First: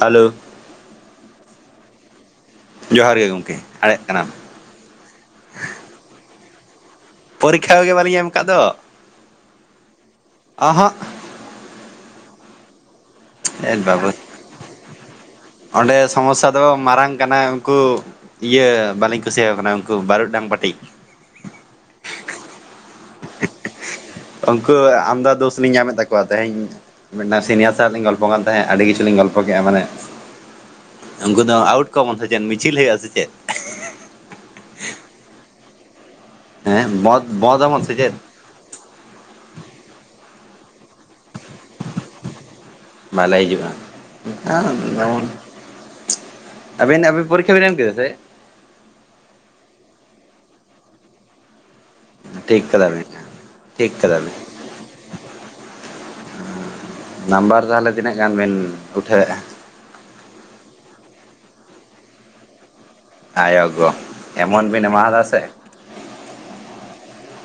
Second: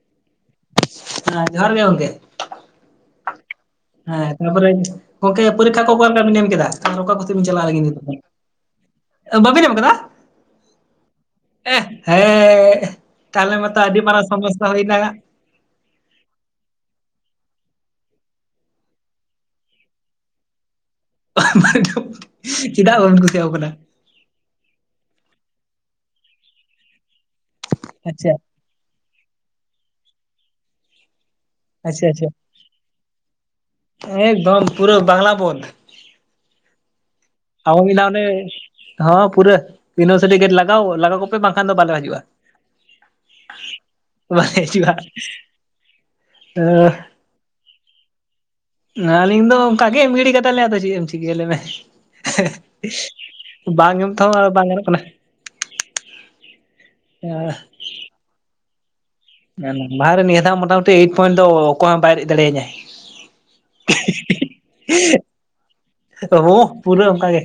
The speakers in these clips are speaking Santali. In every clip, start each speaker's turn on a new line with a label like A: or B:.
A: ᱦᱮᱞᱳ
B: ᱡᱚᱦᱟᱨ ᱜᱮ ᱜᱚᱝᱠᱮ
A: ᱡᱚᱦᱟᱨ ᱜᱮ ᱜᱚᱢᱠᱮ ᱟᱲᱮᱜ ᱠᱟᱱᱟᱢ
B: ᱦᱮᱸ ᱛᱟᱯᱚᱨᱮ ᱜᱚᱝᱠᱮ ᱯᱚᱨᱤᱠᱠᱷᱟ ᱠᱚ ᱚᱠᱟ ᱞᱮᱠᱟ ᱵᱤᱱ ᱮᱢ ᱠᱮᱫᱟ ᱚᱠᱟ ᱠᱚ ᱪᱟᱞᱟᱜ
A: ᱯᱚᱨᱤᱠᱠᱷᱟ
B: ᱞᱟᱜᱤᱫ
A: ᱜᱮ
B: ᱢᱤᱛᱚ ᱫᱚ
A: ᱵᱟᱹᱞᱤᱧ ᱮᱢ ᱟᱠᱟᱫ
B: ᱵᱟᱵᱮᱱ ᱮᱢ ᱠᱟᱫᱟ᱾
A: ᱚᱦᱚᱸᱜ
B: ᱮ ᱦᱮᱸ ᱛᱟᱦᱞᱮ
A: ᱮ
B: ᱢᱟᱛᱚ ᱟᱹᱰᱤ
A: ᱵᱟᱵᱚᱛ
B: ᱢᱟᱨᱟᱝ ᱥᱚᱢᱚᱥᱷᱟ ᱦᱩᱭᱱᱟ᱾
A: ᱚᱸᱰᱮ ᱥᱚᱢᱚᱥᱷᱟ ᱫᱚ ᱢᱟᱨᱟᱝ ᱠᱟᱱᱟ ᱩᱱᱠᱩ ᱤᱭᱟᱹ ᱵᱟᱹᱞᱤᱧ ᱠᱩᱥᱤ ᱣᱟᱠᱚ ᱠᱟᱱᱟ ᱩᱱᱠᱩ ᱵᱟᱹᱨᱩ ᱰᱟᱝ ᱯᱟᱹᱴᱤ
B: ᱪᱮᱫᱟᱜ ᱵᱟᱵᱚᱱ ᱠᱩᱥᱤᱭᱟᱠᱚ ᱠᱟᱱᱟ᱾
A: ᱩᱝᱠᱩ ᱟᱢᱫᱟ ᱫᱳᱥ ᱞᱤᱧ ᱧᱟᱢᱮᱫ ᱛᱟᱠᱚᱣᱟ ᱛᱮᱦᱮᱧ ᱢᱤᱫᱴᱟᱝ ᱥᱤᱱᱤᱭᱟᱨ ᱥᱟᱣ ᱞᱤᱧ ᱜᱚᱞᱯᱚ
B: ᱟᱪᱪᱷᱟ
A: ᱠᱟᱱ ᱛᱟᱦᱮᱸᱫ ᱟᱹᱰᱤ ᱠᱤᱪᱷᱩᱞ ᱞᱤᱧ ᱜᱚᱞᱯᱚ ᱠᱮᱫᱼᱟ ᱢᱟᱱᱮ ᱩᱱᱠᱩ ᱫᱚ ᱟᱣᱩᱴ
B: ᱟᱪᱪᱷᱟ
A: ᱠᱚᱣᱟ ᱵᱚᱱ ᱥᱮ
B: ᱟᱪᱪᱷᱟ
A: ᱪᱮᱫ ᱢᱤᱪᱷᱤᱞ ᱦᱩᱭᱩᱼᱟ ᱥᱮ ᱪᱮᱫ
B: ᱮᱠᱫᱚᱢ ᱯᱩᱨᱟᱹ ᱵᱟᱝᱞᱟ ᱵᱳᱱᱫᱽ
A: ᱦᱮᱸ ᱵᱚᱱᱫ
B: ᱢᱤᱫ ᱫᱷᱟᱣ ᱚᱱᱰᱮ ᱦᱚᱸ ᱯᱩᱨᱟᱹ ᱤᱭᱩᱱᱤᱵᱷᱟᱨᱥᱤᱴᱤ ᱜᱮᱴ ᱞᱟᱜᱟᱣ ᱞᱟᱜᱟ ᱠᱚᱯᱮ ᱵᱟᱝᱠᱷᱟᱱ ᱫᱚ ᱵᱟᱞᱮ ᱦᱤᱡᱩᱜᱼᱟ᱾
A: ᱵᱟᱞ ᱦᱤᱡᱩᱜᱼᱟ
B: ᱵᱟᱞᱮ
A: ᱟᱫ
B: ᱦᱤᱡᱩᱜᱼᱟ
A: ᱫᱟᱵᱚᱱ ᱟᱹᱵᱤᱱ ᱟᱵᱤᱱ ᱯᱚᱨᱤᱠᱠᱷᱟ ᱵᱮᱱ ᱮᱢ ᱠᱮᱼᱟ ᱥᱮ
B: ᱟᱞᱤᱧ ᱫᱚ ᱚᱱᱠᱟ ᱜᱮ ᱮᱢ ᱜᱤᱱᱤ ᱠᱟᱫᱟ ᱞᱤᱧ ᱟᱫᱚ ᱪᱮᱫ ᱮᱢ ᱪᱤᱠᱟᱹᱭᱟᱞᱮ ᱢᱮ
A: ᱴᱷᱤᱠ ᱠᱟᱫᱟᱵᱤᱱ ᱴᱷᱤᱠ
B: ᱵᱟᱝ ᱮᱢ
A: ᱠᱟᱫᱟᱵᱤᱱ
B: ᱛᱮᱦᱚᱸ ᱟᱨ ᱵᱟᱝ ᱜᱟᱱᱚᱜ ᱠᱟᱱᱟ᱾
A: ᱱᱟᱢᱵᱟᱨ ᱛᱟᱦᱞᱮ ᱛᱤᱱᱟᱹᱜ ᱜᱟᱱ ᱵᱮᱱ ᱩᱴᱷᱟᱹᱣ ᱮᱜᱼᱟ᱾
B: ᱮᱠᱫᱚᱢ [unintelligible] ᱱᱤᱭᱟᱹ ᱫᱷᱟᱜ ᱢᱚᱴᱟᱢᱩᱴᱤ ᱮᱭᱤᱴ ᱯᱚᱭᱮᱱᱴ ᱫᱚ ᱚᱠᱚᱭ ᱦᱚᱸᱭ ᱵᱟᱭ ᱨᱮᱡ ᱫᱟᱲᱮᱤᱧᱟ᱾
A: ᱟᱭᱟᱭᱜᱚ ᱮᱢᱚᱱ ᱵᱮᱱ ᱮᱢᱟᱭᱟᱫᱟ ᱥᱮ
B: ᱦᱚ ᱯᱩᱨᱟᱹ ᱚᱱᱠᱟ ᱜᱮ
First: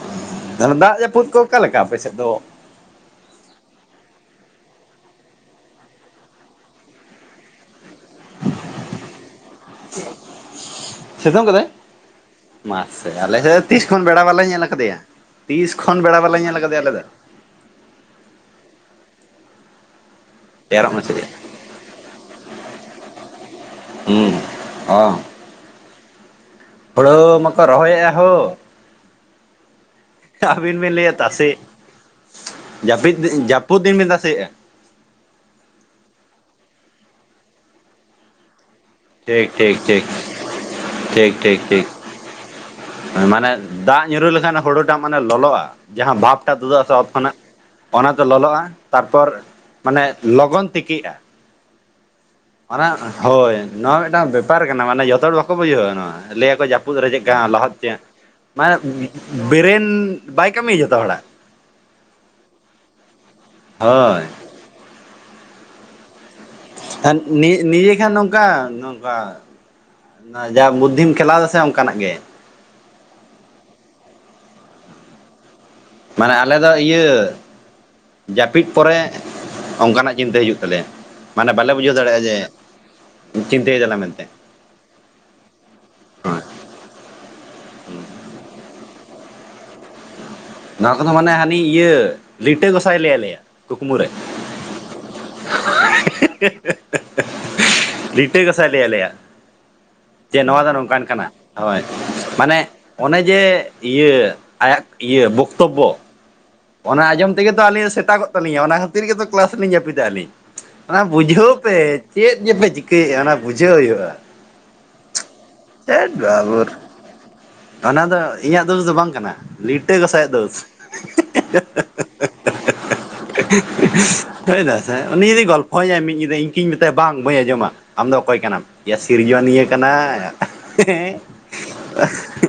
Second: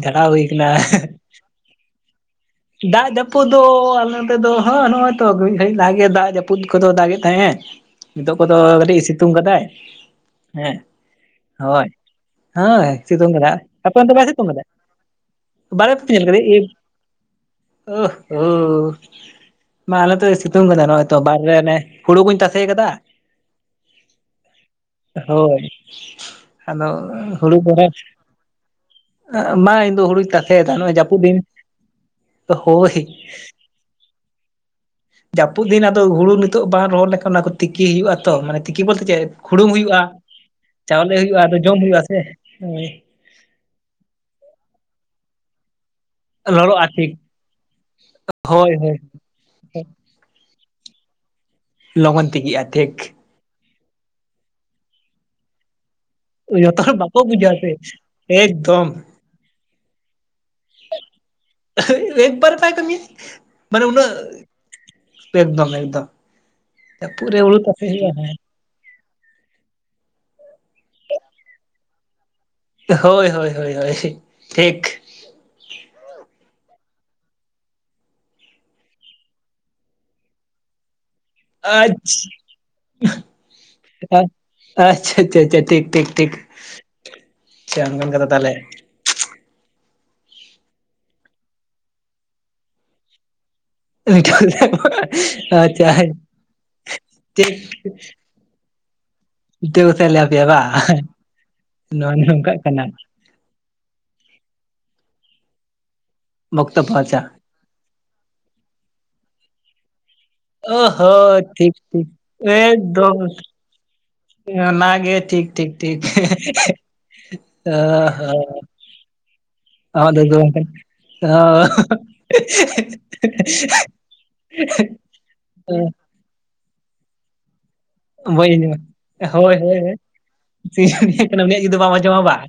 B: ᱡᱷᱟᱲᱟᱣ ᱦᱩᱭ
A: [unintelligible]
B: ᱠᱟᱱᱟ
A: ᱫᱟᱜ ᱡᱟᱯᱩᱫ ᱠᱚ ᱚᱠᱟ ᱞᱮᱠᱟ ᱟᱯᱮ ᱥᱮᱫ ᱫᱚ
B: ᱫᱟᱜ ᱡᱟᱹᱯᱩᱫ ᱫᱚ ᱟᱞᱮ ᱱᱚᱛᱮᱫᱚ ᱦᱚ ᱱᱚᱜᱼᱚᱭ ᱛᱚ ᱢᱤᱛ ᱜᱷᱟᱹᱲᱤᱡ ᱞᱟᱦᱟ ᱜᱮ ᱫᱟᱜ ᱡᱟᱹᱯᱩᱫ ᱠᱚᱫᱚ ᱫᱟᱜᱮᱫ ᱛᱟᱦᱮᱸᱫ ᱮ ᱱᱤᱛᱚᱜ ᱠᱚᱫᱚ ᱠᱟᱹᱴᱤᱡ ᱥᱤᱛᱩᱝ ᱠᱟᱫᱟᱭ ᱦᱮᱸ
A: ᱥᱤᱛᱩᱝ ᱠᱟᱫᱟᱭ
B: ᱦᱳᱭ᱾ ᱦᱮ
A: ᱢᱟᱥᱮ
B: ᱥᱤᱛᱳᱧ
A: ᱟᱞᱮ
B: ᱠᱟᱫᱟᱭ?
A: ᱥᱮᱫ ᱛᱤᱥ
B: ᱟᱯᱮ
A: ᱠᱷᱚᱱ
B: ᱚᱱᱛᱮ
A: ᱵᱮᱲᱟ
B: ᱵᱟᱭ
A: ᱵᱟᱞᱮ
B: ᱥᱤᱛᱩᱧ ᱠᱟᱫᱟ
A: ᱧᱮᱞ ᱠᱟᱫᱮᱭᱟ ᱛᱤᱥ
B: ᱵᱟᱦᱨᱮ
A: ᱠᱷᱚᱱ
B: ᱠᱷᱚᱡ ᱯᱮ
A: ᱵᱮᱲᱟ
B: ᱧᱮᱞ
A: ᱵᱟᱞᱮ
B: ᱠᱟᱫᱮᱭᱟ᱾
A: ᱟᱞᱮ ᱫᱚ
B: ᱳ ᱦᱳᱣ ᱵᱟ ᱟᱞᱮᱫᱚᱭ ᱥᱤᱛ ᱛᱩᱝ ᱠᱟᱫᱟ
A: ᱮᱨᱚᱜ
B: ᱱᱚᱜᱼᱚᱭ ᱛᱚ
A: ᱢᱟᱹᱪᱨᱤ
B: ᱵᱟᱨᱦᱮ ᱨᱮ ᱚᱱᱮ ᱦᱚᱲᱩ ᱠᱩᱧ ᱛᱟᱥᱮ ᱠᱟᱫᱟ᱾
A: ᱦᱚᱸ ᱚᱸ᱾
B: ᱦᱳᱭ ᱟᱫᱚ ᱦᱩᱲᱩ
A: ᱢᱟᱠᱚ
B: ᱠᱚᱨᱮ
A: ᱨᱚᱦᱚᱭᱮᱫᱼᱟ ᱦᱳ
B: ᱢᱟ ᱤᱧ ᱫᱚ ᱦᱩᱲᱩᱧ ᱛᱟᱞᱮᱭᱟ ᱫᱟᱜ
A: ᱟᱹᱵᱤᱱ ᱵᱤᱱ
B: ᱱᱚᱜᱼᱚᱭ
A: ᱞᱟᱹᱭᱮᱫ
B: ᱡᱟᱹᱯᱩᱫ ᱫᱤᱱ
A: ᱛᱟᱥᱮ
B: ᱦᱳᱭ
A: ᱡᱟᱹᱯᱤᱫ ᱡᱟᱹᱯᱩᱫ ᱫᱤᱱ ᱵᱮᱱ ᱛᱟᱥᱮᱭᱮᱜᱼᱟ?
B: ᱡᱟᱹᱯᱩᱫ ᱫᱤᱱ ᱟᱫᱚ ᱦᱩᱲᱩ ᱱᱤᱛᱚᱜ ᱵᱟᱝ ᱨᱚᱦᱚᱲ ᱞᱮᱠᱷᱟᱱ ᱚᱱᱟ ᱠᱚ ᱛᱤᱠᱤ ᱦᱩᱭᱩᱜᱼᱟ ᱛᱚ ᱢᱟᱱᱮ ᱛᱤᱠᱤ ᱵᱚᱞᱛᱮ ᱪᱮᱜ
A: ᱴᱷᱤᱠ
B: ᱦᱩᱲᱩᱝ
A: ᱴᱷᱤᱠ
B: ᱦᱩᱭᱩᱜᱼᱟ
A: ᱴᱷᱤᱠ
B: ᱪᱟᱣᱞᱮ
A: ᱴᱷᱤᱠ
B: ᱦᱩᱭᱩᱜᱼᱟ ᱟᱫᱚ
A: ᱴᱷᱤᱠ
B: ᱡᱚᱢ
A: ᱴᱷᱤᱠ
B: ᱦᱩᱭᱩᱜᱼᱟ ᱥᱮ᱾
A: ᱢᱟᱱᱮ ᱫᱟᱜ ᱧᱩᱨᱩ ᱞᱮᱠᱷᱟᱱ ᱦᱩᱲᱩᱴᱟᱜ ᱢᱟᱱᱮ ᱞᱚᱞᱚᱜᱼᱟ᱾ ᱡᱟᱦᱟᱸ ᱵᱷᱟᱵᱽᱴᱟᱜ ᱛᱩᱫᱩᱜ
B: ᱞᱚᱞᱚᱜᱼᱟ
A: ᱟᱥᱮ ᱚᱛ
B: ᱴᱷᱤᱠ
A: ᱠᱷᱚᱱᱟᱜ ᱚᱱᱟ ᱛᱮ ᱞᱚᱞᱚᱜᱼᱟ
B: ᱦᱳᱭ ᱦᱳᱭ
A: ᱛᱟᱨᱯᱚᱨ ᱢᱟᱱᱮ ᱞᱚᱜᱚᱱ ᱛᱮᱠᱮᱜᱼᱟ᱾
B: ᱞᱚᱜᱚᱱ ᱛᱮᱠᱮᱜᱼᱟ ᱴᱷᱤᱠ ᱾
A: ᱦᱳᱭ ᱱᱚᱣᱟ ᱢᱤᱫᱴᱟᱝ ᱵᱮᱯᱟᱨ ᱠᱟᱱᱟ ᱢᱟᱱᱮ ᱡᱚᱛᱚ ᱦᱚᱲ ᱵᱟᱠᱚ ᱵᱩᱡᱷᱟᱹᱣᱟ ᱱᱚᱣᱟ᱾ ᱞᱟᱹᱭᱟᱠᱚ
B: ᱡᱚᱛᱚ ᱦᱚᱲ
A: ᱡᱟᱹᱯᱩᱫ ᱨᱮ
B: ᱵᱟᱠᱚ
A: ᱪᱮᱫᱠᱟ
B: ᱵᱩᱡᱟ ᱥᱮ
A: ᱞᱟᱦᱚᱫ ᱪᱚᱭᱟ ᱢᱟᱱᱮ
B: ᱮᱠᱫᱚᱢ
A: ᱵᱨᱮᱱ ᱵᱟᱭ ᱠᱟᱹᱢᱤᱭᱟ ᱡᱚᱛᱚ ᱦᱚᱲᱟᱜ᱾
B: [unintelligible] ᱮᱠᱵᱟᱨᱮᱭ ᱵᱟᱭ ᱠᱟᱹᱢᱤᱭᱟ ᱢᱟᱱᱮ ᱩᱱᱟᱹᱜ
A: ᱦᱳᱭ
B: ᱮᱠᱫᱚᱢ ᱮᱠᱫᱚᱢ᱾
A: ᱮᱫ
B: ᱡᱟᱹᱯᱩᱫ ᱨᱮ
A: ᱱᱤᱭᱟᱹ
B: ᱦᱩᱲᱩ ᱛᱟᱥᱮ ᱦᱩᱭᱩᱜᱼᱟ
A: ᱱᱤᱭᱟᱹᱠᱷᱟᱱ
B: ᱦᱮᱸ
A: ᱱᱚᱝᱠᱟ ᱵᱟᱥ ᱱᱚᱭᱟ ᱡᱟ ᱵᱩᱫᱽᱫᱷᱤᱢ ᱠᱷᱮᱞᱟᱣ ᱫᱟ ᱥᱮ ᱚᱝᱠᱟᱱᱟᱜ ᱜᱮ᱾
B: ᱦᱳᱭ ᱦᱳᱭ ᱦᱳᱭ ᱦᱳᱭ ᱴᱷᱤᱠ᱾
A: ᱢᱟᱱᱮ ᱟᱞᱮ ᱫᱚ ᱤᱭᱟᱹ ᱡᱟᱯᱤᱫ ᱯᱚᱨᱮ ᱚᱝᱠᱟᱱᱟᱜ ᱪᱤᱱᱛᱟᱹ ᱦᱤᱡᱩᱜ ᱛᱟᱞᱮᱭᱟ᱾ ᱢᱟᱱᱮ ᱵᱟᱞᱮ ᱵᱩᱡᱷᱟᱹᱣ ᱫᱟᱲᱮᱭᱟᱜᱼᱟ
B: ᱟᱪᱪᱷᱟ
A: ᱡᱮ, ᱪᱤᱱᱛᱟᱹᱭ ᱫᱟᱞᱮ ᱢᱮᱱᱛᱮ᱾
B: ᱟᱪᱪᱷᱟ ᱟᱪᱪᱷᱟ ᱟᱪᱪᱷᱟ ᱴᱷᱤᱠ ᱴᱷᱤᱠ ᱴᱷᱤᱠ ᱚᱝᱠᱟᱱ ᱠᱟᱛᱷᱟ ᱛᱟᱦᱞᱮ᱾
A: ᱱᱚᱣᱟ ᱠᱚᱫᱚ ᱢᱟᱱᱮ ᱦᱟᱹᱱᱤ ᱤᱭᱟᱹ ᱞᱤᱴᱟᱹ ᱜᱚᱸᱥᱟᱭᱮ ᱞᱟᱹᱭᱟ ᱞᱮᱭᱟ᱾ ᱠᱩᱠᱢᱩ ᱨᱮ
B: ᱟᱪᱪᱷᱟ ᱴᱷᱤᱠ
A: [unintelligible] ᱴᱟᱹ ᱜᱚᱥᱟᱭ ᱞᱟᱹᱭᱟᱞᱮᱭᱟ,
B: ᱵᱤᱴᱟᱹᱣ ᱠᱟᱛᱮᱫ ᱞᱟᱹᱭ
A: ᱡᱮ
B: ᱟᱯᱮᱭᱟ
A: ᱱᱚᱣᱟ ᱫᱚ
B: ᱵᱟᱝ
A: ᱱᱚᱝᱠᱟᱱ ᱠᱟᱱᱟ ᱦᱳᱭ
B: ᱱᱚᱣᱟ ᱱᱚᱝᱠᱟᱜ
A: ᱢᱟᱱᱮ
B: ᱠᱟᱱᱟ
A: ᱚᱱᱮ ᱡᱮ ᱤᱭᱟᱹ ᱟᱭᱟᱜ ᱤᱭᱟᱹ ᱵᱚᱠᱛᱚᱵᱵᱚ
B: ᱵᱚᱠᱛᱚ
A: ᱚᱱᱟ
B: ᱯᱚᱦᱪᱟ
A: ᱟᱸᱡᱚᱢ ᱛᱮᱜᱮ ᱛᱚ ᱟᱹᱞᱤᱧ ᱥᱮᱛᱟᱜᱚᱜ ᱛᱟᱞᱤᱧᱟ ᱚᱱᱟ ᱠᱷᱟᱹᱛᱤᱨ ᱜᱮᱛᱚ ᱠᱮᱞᱟᱥ ᱞᱤᱧ ᱡᱟᱯᱤᱫᱟ ᱟᱹᱞᱤᱧ
B: ᱚ
A: ᱾ ᱚᱱᱟ
B: ᱦᱚᱸ
A: ᱵᱩᱡᱷᱟᱹᱣ ᱯᱮ
B: ᱴᱷᱤᱠ ᱴᱷᱤᱠ
A: ᱪᱮᱫ ᱡᱮᱯᱮ ᱪᱤᱠᱟᱹᱭᱮᱜᱼᱟ ᱚᱱᱟ ᱵᱩᱡᱷᱟᱹᱣ ᱦᱳᱭᱳᱜᱼᱟ ᱾
B: ᱮᱸ ᱚᱱᱟ ᱜᱮ ᱴᱷᱤᱠ ᱴᱷᱤᱠ ᱴᱷᱤᱠ [unintelligible]
A: ᱵᱟᱵᱚᱨ
B: ᱚ
A: ᱚᱱᱟ ᱫᱚ
B: ᱦᱚᱸ
A: ᱤᱧᱟᱜ ᱫᱳᱥ ᱫᱚ ᱵᱟᱝ ᱠᱟᱱᱟ ᱞᱤᱴᱟᱹ
B: ᱟᱢᱟᱜ
A: ᱜᱚᱸᱥᱟᱭᱟᱜ
B: ᱫᱚ ᱵᱟᱝ
A: ᱫᱳᱥ
B: ᱠᱟᱱᱟ
A: [unintelligible] [unintelligible] ᱩᱱᱤ ᱡᱩᱫᱤᱭ ᱜᱚᱞᱯᱷᱚᱣ ᱧᱟᱹᱭ ᱢᱤᱫ ᱧᱤᱫᱟᱹ ᱤᱧ ᱠᱤᱧ ᱢᱮᱛᱟᱭᱟ ᱵᱟᱝ ᱵᱟᱹᱧ ᱟᱸᱡᱚᱢᱟ ᱟᱢ ᱫᱚ
B: ᱚ
A: ᱚᱠᱚᱭ
B: ᱵᱟᱹᱧ
A: ᱠᱟᱱᱟᱢ ᱮᱭᱟ
B: ᱟᱸᱡᱚᱢᱟ ᱦᱳᱭ
A: ᱥᱤᱨᱡᱚᱱᱤᱭᱟᱹ
B: ᱦᱳᱭ
A: ᱠᱟᱱᱟᱭ᱾
B: ᱥᱤᱨᱡᱚᱱᱤᱭᱟᱹ ᱠᱟᱱᱟ ᱩᱱᱤᱭᱟᱜ ᱡᱩᱫᱤ ᱵᱟᱢ ᱟᱸᱡᱚᱢᱟ ᱵᱟᱝ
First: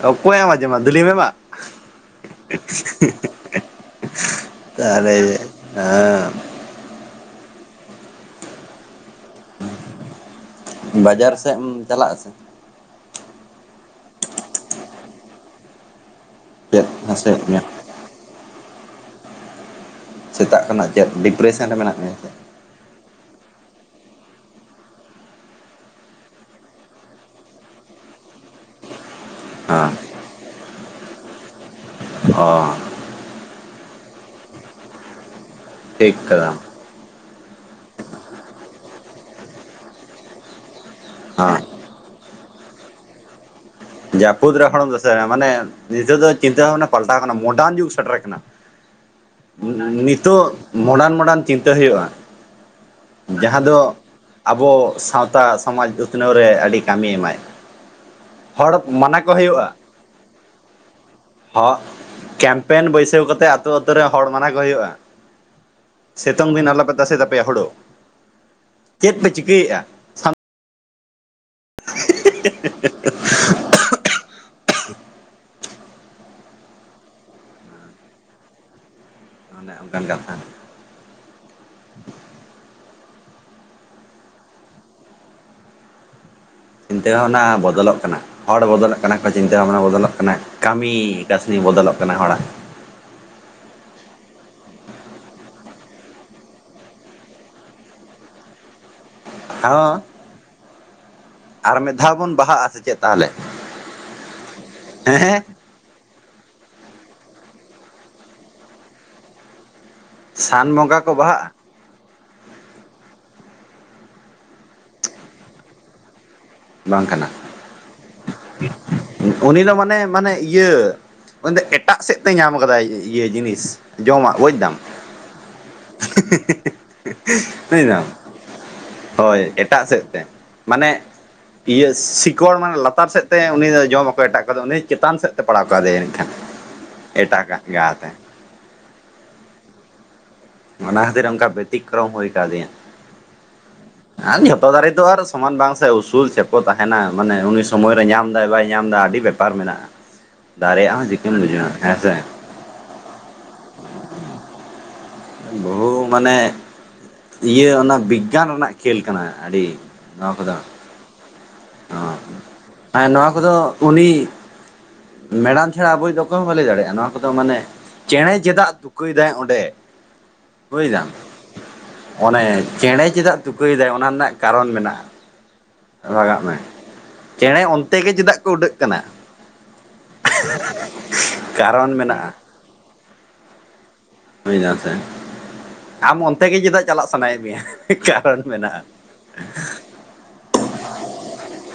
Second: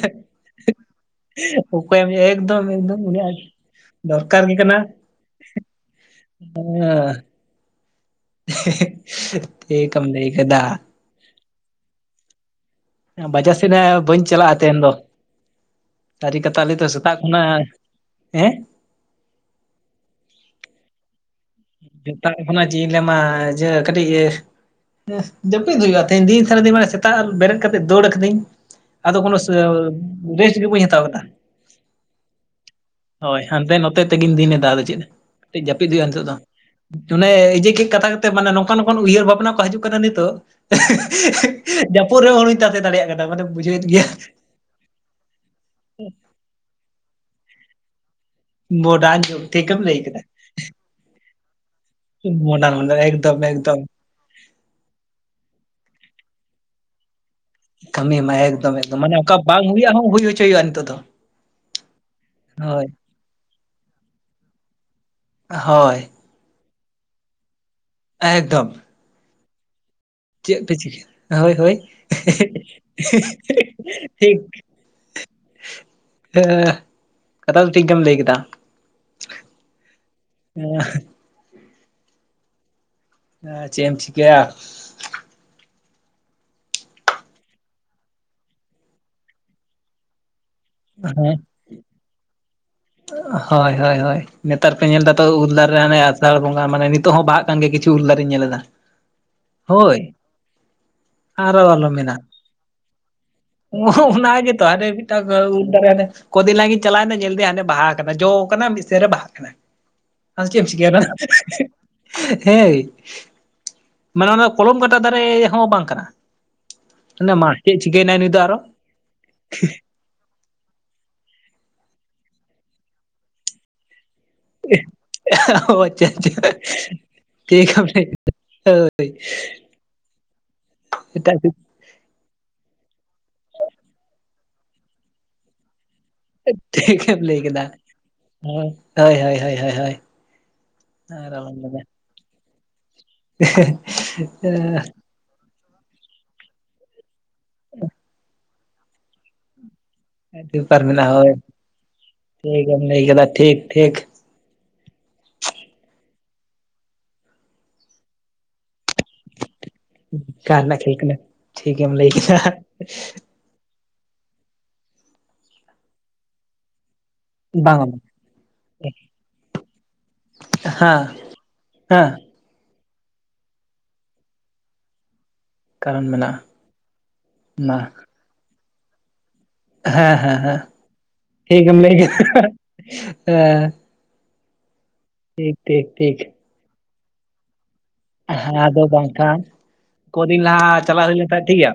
A: ᱚᱠᱚᱭᱮᱢ ᱟᱸᱡᱚᱢᱟ ᱫᱩᱞᱤᱢ ᱮᱢᱟ
B: ᱚᱠᱚᱭᱮᱢ ᱮᱠᱫᱚᱢ ᱮᱠᱫᱚᱢ ᱩᱱᱤᱭᱟᱜ ᱫᱚᱨᱠᱟᱨ ᱜᱮ ᱠᱟᱱᱟ᱾
A: [unintelligible] [unintelligible]
B: [unintelligible] [unintelligible] ᱴᱷᱤᱠ ᱮᱢ ᱞᱟᱹᱭ ᱠᱟᱫᱟ᱾
A: ᱵᱟᱡᱟᱨ ᱥᱮᱜ ᱮᱢ ᱪᱟᱞᱟᱜ ᱟᱥᱮ?
B: ᱵᱟᱡᱟᱨ ᱥᱮᱫ ᱦᱟᱸᱜ ᱵᱟᱹᱧ ᱪᱟᱞᱟᱜᱼᱟ ᱛᱮᱦᱮᱱ ᱫᱚ, ᱥᱟᱹᱨᱤ ᱠᱟᱛᱷᱟ ᱞᱟᱹᱭ
A: ᱪᱮᱫ
B: ᱫᱚ ᱥᱮᱛᱟᱜ
A: ᱱᱟᱥᱮᱭᱮᱫ
B: ᱠᱷᱚᱱᱟᱜ
A: ᱢᱮᱭᱟ
B: ᱮᱸ᱾
A: ᱥᱮᱛᱟᱜ ᱠᱷᱚᱱᱟᱜ ᱪᱮᱫ ᱰᱤᱯᱨᱮᱥᱮᱱ ᱨᱮ ᱢᱮᱱᱟᱜ
B: ᱱᱤᱛᱛᱟᱝ ᱠᱷᱚᱱᱟᱜ ᱪᱮᱫ ᱤᱧ ᱞᱟᱹᱭ ᱟᱢᱟ ᱤᱭᱟᱹ ᱠᱟᱹᱴᱤᱡ ᱟᱹ ᱡᱟᱹᱯᱤᱫ ᱦᱩᱭᱩᱜᱼᱟ ᱛᱮᱦᱮᱧ ᱫᱤᱱ ᱥᱟᱨᱟ ᱫᱤᱱ ᱢᱟᱱᱮ ᱥᱮᱛᱟᱜ ᱵᱮᱨᱮᱫ ᱠᱟᱛᱮᱜ ᱫᱟᱹᱲ ᱠᱟᱹᱫᱟᱹᱧ ᱟᱫᱚ ᱠᱳᱱᱚ
A: ᱦᱮᱸ
B: ᱨᱮᱥᱴ ᱜᱮ ᱵᱟᱹᱧ ᱦᱟᱛᱟᱣ ᱠᱟᱫᱟ᱾
A: ᱚ
B: ᱦᱳᱭ ᱦᱟᱱᱛᱮ ᱱᱚᱛᱮ ᱛᱮᱜᱤᱱ ᱫᱤᱱ ᱮᱫᱟ ᱟᱫᱚ ᱪᱮᱫ ᱠᱟᱹᱴᱤᱡ ᱡᱟᱹᱯᱤᱫ ᱦᱩᱭᱩᱜᱼᱟ
A: ᱴᱷᱤᱠ
B: ᱱᱤᱛᱚᱜ ᱫᱚ᱾
A: ᱠᱟᱫᱟᱢ
B: ᱚᱱᱮ ᱤᱡᱟᱹ ᱠᱟᱹᱡ ᱠᱟᱛᱷᱟ ᱠᱟᱛᱮᱫ ᱢᱟᱱᱮ ᱱᱚᱝᱠᱟ ᱱᱚᱝᱠᱟᱱ ᱩᱭᱦᱟᱹᱨ ᱵᱷᱟᱵᱽᱱᱟ ᱠᱚ ᱦᱟᱡᱩᱜ ᱠᱟᱱᱟ ᱱᱤᱛᱚᱜ᱾
A: ᱦᱮᱸ
B: ᱡᱟᱹᱯᱩᱫ ᱨᱮᱦᱚᱸ ᱦᱚᱲᱩᱧ ᱛᱟᱥᱮ ᱫᱟᱲᱮᱭᱟᱜ ᱠᱟᱱᱟ ᱢᱟᱱᱮᱢ ᱵᱩᱡᱷᱟᱹᱣᱮᱫ ᱜᱮ᱾
A: ᱡᱟᱹᱯᱩᱫ ᱨᱮ ᱦᱚᱸᱲᱚ ᱛᱟᱥᱮ ᱢᱟᱱᱮ ᱫᱤᱥᱟᱹ ᱫᱚ ᱪᱤᱱᱛᱟᱹ ᱵᱷᱟᱵᱽᱱᱟ ᱯᱟᱞᱴᱟᱣ ᱟᱠᱟᱱᱟ ᱢᱚᱰᱟᱨᱱ ᱡᱩᱜᱽ ᱥᱮᱴᱮᱨ ᱟᱠᱟᱱᱟ᱾
B: ᱢᱚᱰᱟᱨᱱ ᱡᱩᱜᱽ ᱴᱷᱤᱠᱮᱢ ᱞᱟᱹᱭ ᱠᱮᱫᱟ
A: ᱱᱤᱛᱳᱜ ᱢᱚᱰᱟᱨᱱ ᱢᱚᱰᱟᱨᱱ ᱪᱤᱱᱛᱟᱹ ᱦᱩᱭᱩᱜᱼᱟ᱾
B: ᱢᱚᱰᱟᱱ ᱢᱟᱱᱮ ᱫᱚ ᱮᱠᱫᱚᱢ
A: ᱡᱟᱦᱟᱸ
B: ᱮᱠᱫᱚᱢ᱾
A: ᱫᱚ ᱟᱵᱚ ᱥᱟᱶᱛᱟ ᱥᱚᱢᱟᱡᱽ ᱩᱛᱱᱟᱹᱣ ᱨᱮ ᱟᱰᱤ ᱠᱟᱢᱤ ᱮᱢᱟᱭ᱾
B: ᱠᱟᱹᱢᱤ ᱮᱢᱟᱭ
A: ᱦᱚᱲ
B: ᱮᱠᱫᱚᱢ ᱮᱠᱫᱚᱢ ᱢᱟᱱᱮ
A: ᱢᱟᱱᱟ ᱠᱚ
B: ᱚᱠᱟ ᱵᱟᱝ
A: ᱦᱩᱭᱩᱜᱼᱟ
B: ᱦᱩᱭᱩᱜᱼᱟᱜ ᱦᱚᱸ ᱦᱩᱭ ᱦᱚᱪᱚᱭ ᱦᱩᱭᱩᱜᱼᱟ ᱱᱤᱛᱚᱜ ᱫᱚ᱾
A: ᱦᱚᱸ ᱠᱮᱢᱯᱮᱱ
B: ᱦᱳᱭ
A: ᱵᱟᱹᱭᱥᱟᱹᱣ ᱠᱟᱛᱮᱫ ᱟᱛᱩ ᱟᱛᱩ ᱨᱮ ᱦᱚᱲ ᱢᱟᱱᱟ ᱠᱚ ᱦᱩᱭᱩᱜᱼᱟ᱾
B: ᱦᱚᱭ᱾
A: ᱥᱮᱛᱩᱝ ᱫᱤᱱ ᱟᱞᱚᱯᱮ ᱛᱟᱥᱮ ᱛᱟᱯᱮᱭᱟ ᱦᱳᱲᱳ᱾
B: ᱮᱠᱫᱚᱢ᱾
A: ᱪᱮᱫ ᱯᱮ ᱪᱤᱠᱟᱹᱭᱮᱜᱼᱟ᱾
B: ᱪᱮᱫ ᱯᱮ ᱪᱤᱠᱟᱹ ᱦᱳᱭ ᱦᱳᱭ ᱴᱷᱤᱠ᱾ ᱦᱮᱸ ᱠᱟᱛᱷᱟ ᱫᱚ ᱴᱷᱤᱠ ᱜᱮᱢ ᱞᱟᱹᱭ ᱠᱮᱫᱟ᱾
A: ᱚᱱᱮ ᱚᱱᱠᱟᱱ ᱠᱟᱛᱷᱟ᱾
B: ᱦ [unintelligible]
A: [inaudible]
B: ᱟ ᱪᱮᱜ ᱮᱢ ᱪᱤᱠᱟᱹᱭᱟ᱾
A: ᱪᱤᱱᱛᱟᱹ ᱵᱷᱟᱵᱱᱟ ᱵᱚᱫᱚᱞᱚᱜ ᱠᱟᱱᱟ ᱦᱚᱲ ᱵᱚᱫᱚᱞᱚᱜ ᱠᱟᱱᱟ ᱠᱚ ᱪᱤᱱᱛᱟᱹ ᱵᱷᱟᱵᱱᱟ ᱵᱚᱫᱚᱞᱚᱜ ᱠᱟᱱᱟ᱾ ᱠᱟᱹᱢᱤ
B: ᱦᱮᱸ
A: ᱠᱟᱹᱥᱱᱤ ᱵᱚᱫᱚᱞᱚᱜ ᱠᱟᱱᱟ ᱦᱚᱲᱟᱜ᱾
B: ᱦᱳᱭ ᱦᱳᱭ ᱦᱳᱭ ᱱᱮᱛᱟᱨ ᱯᱮ ᱧᱮᱞ ᱮᱫᱟᱛᱚ ᱩᱞ ᱫᱟᱨᱮ ᱟᱱᱮ ᱟᱥᱟᱲ ᱵᱚᱸᱜᱟ ᱢᱟᱱᱮ ᱱᱤᱛᱚᱜ ᱦᱚᱸ ᱵᱟᱦᱟᱜ ᱠᱟᱱᱜᱮ ᱠᱤᱪᱷᱩ ᱩᱞ ᱫᱟᱨᱤᱧ ᱧᱮᱞ ᱮᱫᱟ᱾
A: ᱦ
B: ᱦᱳᱭ ᱟᱨᱚ ᱟᱞᱚ ᱢᱮᱱᱟᱜ
A: ᱪᱮᱫ ᱛᱟᱦᱚᱞᱮ
B: ᱚᱱᱟ ᱜᱮᱛᱚ ᱟᱮ ᱢᱤᱫᱴᱟᱝ
A: ᱦᱮᱸ
B: ᱩᱞ ᱠᱚᱫᱤᱱ ᱞᱟᱦᱟ ᱜᱤᱧ ᱪᱟᱞᱟᱣᱱᱟ ᱧᱮᱞ ᱫᱤᱭ ᱦᱟᱱᱮ ᱵᱟᱦᱟ ᱠᱟᱱᱟ ᱡᱚ ᱠᱟᱱᱟ ᱢᱤᱫ ᱥᱮᱱ ᱨᱮ ᱵᱟᱦᱟᱜ ᱠᱟᱱᱟ᱾ ᱟᱫᱟ ᱪᱮᱫ
A: ᱥᱟᱱ
B: ᱪᱮᱠᱟᱭᱟ
A: ᱵᱚᱸᱜᱟ
B: ᱚᱱᱟ᱾
A: ᱠᱚ ᱵᱟᱦᱟᱜᱼᱟ
B: ᱦᱮᱸ ᱢᱟᱱᱮ ᱚᱱᱟ ᱠᱚᱞᱚᱢ ᱠᱟᱴᱟ ᱫᱟᱨᱮ ᱦᱚᱸ ᱵᱟᱝ ᱠᱟᱱᱟ᱾
A: ᱵᱟᱝ ᱠᱟᱱᱟ
B: ᱚᱱᱟ ᱢᱟ ᱪᱮᱫ ᱪᱤᱠᱟᱹᱭᱮᱱᱟᱭ ᱱᱩᱭ ᱫᱚ ᱟᱨᱚ
A: ᱩᱱᱤ ᱫᱚ ᱢᱟᱱᱮ ᱢᱟᱱᱮ ᱤᱭᱟᱹ ᱢᱮᱱᱫᱚ ᱮᱴᱟᱜ ᱥᱮᱫ ᱛᱮᱭ ᱧᱟᱢ ᱠᱟᱫᱟᱭ ᱤᱭᱟᱹ ᱡᱤᱱᱤᱥ ᱡᱚᱢᱟᱜ ᱵᱡᱽᱫᱟᱢ᱾
B: ᱟᱪᱪᱷᱟ ᱟᱪᱪᱷᱟ ᱴᱷᱤᱠ
A: ᱵᱩᱡ
B: ᱮᱢ
A: ᱫᱟᱢ
B: ᱞᱟᱹᱭ ᱠᱟᱫᱟ᱾
A: ᱦᱳᱭ ᱮᱴᱟᱜ ᱥᱮᱫ ᱛᱮ ᱢᱟᱱᱮ ᱤᱭᱟᱹ ᱥᱤᱠᱚᱲ ᱢᱟᱱᱮ ᱞᱟᱛᱟᱨ ᱥᱮᱫ ᱛᱮ ᱩᱱᱤ ᱡᱚᱢ ᱟᱠᱚ ᱮᱴᱟᱜ ᱠᱟᱫᱟ ᱩᱱᱤ ᱪᱮᱛᱟᱱ ᱥᱮᱫ ᱛᱮ ᱯᱟᱲᱟᱣ ᱠᱟᱫᱮᱭᱟ᱾ ᱮᱱᱠᱷᱟᱱ
B: ᱴᱷᱤᱠᱮᱢ ᱞᱟᱹᱭ
A: ᱮᱴᱟᱜᱟᱜ
B: ᱠᱮᱫᱟ
A: ᱜᱟᱛᱮ
B: ᱦᱳᱭ ᱦᱳᱭ ᱦᱳᱭ᱾
A: ᱚᱱᱟ ᱠᱷᱟᱹᱛᱤᱨ
B: ᱟᱨ ᱟᱞᱚᱢ ᱞᱟᱹᱭᱟ
A: ᱵᱮᱛᱤᱠᱨᱚᱢ ᱦᱩᱭ ᱠᱟᱫᱤᱧᱟᱹ ᱡᱚᱛᱚ ᱫᱟᱨᱮ ᱫᱚ ᱟᱨ ᱥᱚᱢᱟᱱ ᱵᱟᱝ ᱥᱮ ᱩᱥᱩᱞ ᱪᱮᱯᱚ ᱛᱟᱦᱮᱱᱟ ᱢᱟᱱᱮ ᱩᱱᱤ ᱥᱚᱢᱚᱭᱨᱮ ᱧᱟᱢᱫᱟᱭ ᱵᱟᱭ ᱧᱟᱢ ᱮᱫᱟ ᱟᱹᱰᱤ ᱵᱮᱯᱟᱨ ᱢᱮᱱᱟᱜᱼᱟ᱾ ᱫᱟᱨᱮᱭᱟᱜᱼᱟ ᱪᱤᱠᱢ ᱞᱟᱹᱭᱟ ᱦᱮᱸᱥᱮ ᱾
B: ᱴᱷᱤᱠᱮᱢ ᱞᱟᱹᱭ ᱠᱮᱫ ᱴᱷᱤᱠ ᱴᱷᱤᱠ᱾
A: ᱵᱚᱦᱩ ᱢᱟᱱᱮ ᱤᱭᱟᱹ ᱚᱱᱟ ᱵᱤᱜᱽᱜᱟᱱ ᱨᱮᱱᱟᱜ ᱠᱷᱮᱞ ᱠᱟᱱᱟ ᱟᱹᱰᱤ ᱱᱚᱣᱟ
B: ᱚᱠᱟ
A: ᱠᱚᱫᱚ
B: ᱨᱮᱱᱟᱜ ᱠᱷᱮᱞ ᱠᱟᱱᱟ ᱴᱷᱤᱠ ᱜᱮᱢ ᱞᱟᱹᱭ ᱠᱮᱫᱟ
A: ᱱᱚᱣᱟ ᱠᱚᱫᱚ ᱩᱱᱤ ᱢᱮᱰᱟᱢ ᱪᱷᱟᱲᱟ ᱟᱵᱚᱭᱤᱡ ᱫᱚ ᱚᱠᱚᱭ ᱦᱚᱸ ᱵᱟᱹᱭ ᱞᱟᱹᱭ ᱫᱟᱲᱮᱭᱟᱜᱼᱟ ᱱᱚᱣᱟ᱾ ᱫᱚ ᱢᱟᱱᱮ
B: ᱵᱟᱝ
A: ᱪᱮᱬᱮ ᱪᱮᱫᱟᱜ ᱛᱩᱠᱟᱹᱭᱫᱟᱭ ᱚᱸᱰᱮ ᱵᱩᱡ
B: ᱦᱮᱸ
A: ᱫᱟᱢ
B: ᱦᱮᱸ
A: ᱟᱱᱮ ᱪᱮᱬᱮ ᱪᱮᱫᱟᱜ ᱛᱩᱠᱟᱹᱭᱫᱟᱭ ᱚᱱᱟ ᱨᱮᱱᱟᱜ ᱠᱟᱨᱚᱱ ᱢᱮᱱᱟᱜᱼᱟ
B: ᱠᱟᱨᱚᱱ
A: ᱾
B: ᱢᱮᱱᱟᱜᱼᱟ
A: ᱵᱷᱟᱜᱟᱜ ᱢᱮ ᱪᱮᱸᱬᱮ
B: ᱢᱟ
A: ᱚᱱᱛᱮ ᱜᱮ ᱪᱮᱫᱟᱜ ᱠᱚ ᱩᱰᱟᱹᱜ ᱠᱟᱱᱟ?
B: ᱦᱮᱸ, ᱦᱮᱸ, ᱦᱮᱸ ᱴᱷᱤᱠ ᱮᱢ
A: ᱠᱟᱨᱚᱱ
B: ᱞᱟᱹᱭ
A: ᱢᱮᱱᱟᱜᱼᱟ
B: ᱠᱮᱫᱟ ᱦᱮᱸ᱾
A: ᱦᱩᱭ ᱱᱟ ᱥᱮ᱾
B: ᱴᱷᱤᱠ, ᱴᱷᱤᱠ, ᱴᱷᱤᱠ᱾
A: ᱚᱰᱮ ᱜᱮ ᱪᱮᱫᱟᱜ ᱪᱟᱞᱟᱜ ᱥᱟᱱᱟᱭᱮᱫ ᱢᱮᱭᱟ? ᱠᱟᱨᱚᱱ
B: ᱦᱮᱸ
A: ᱢᱮᱱᱟᱜᱼᱟ
B: ᱟᱫᱚ ᱵᱟᱝ ᱠᱷᱟᱱ ᱠᱚ ᱫᱤᱱ ᱞᱟᱦᱟ ᱪᱟᱞᱟᱜ ᱦᱩᱭ ᱞᱮᱱ ᱠᱷᱟᱱ ᱴᱷᱤᱠ ᱜᱮᱭᱟ᱾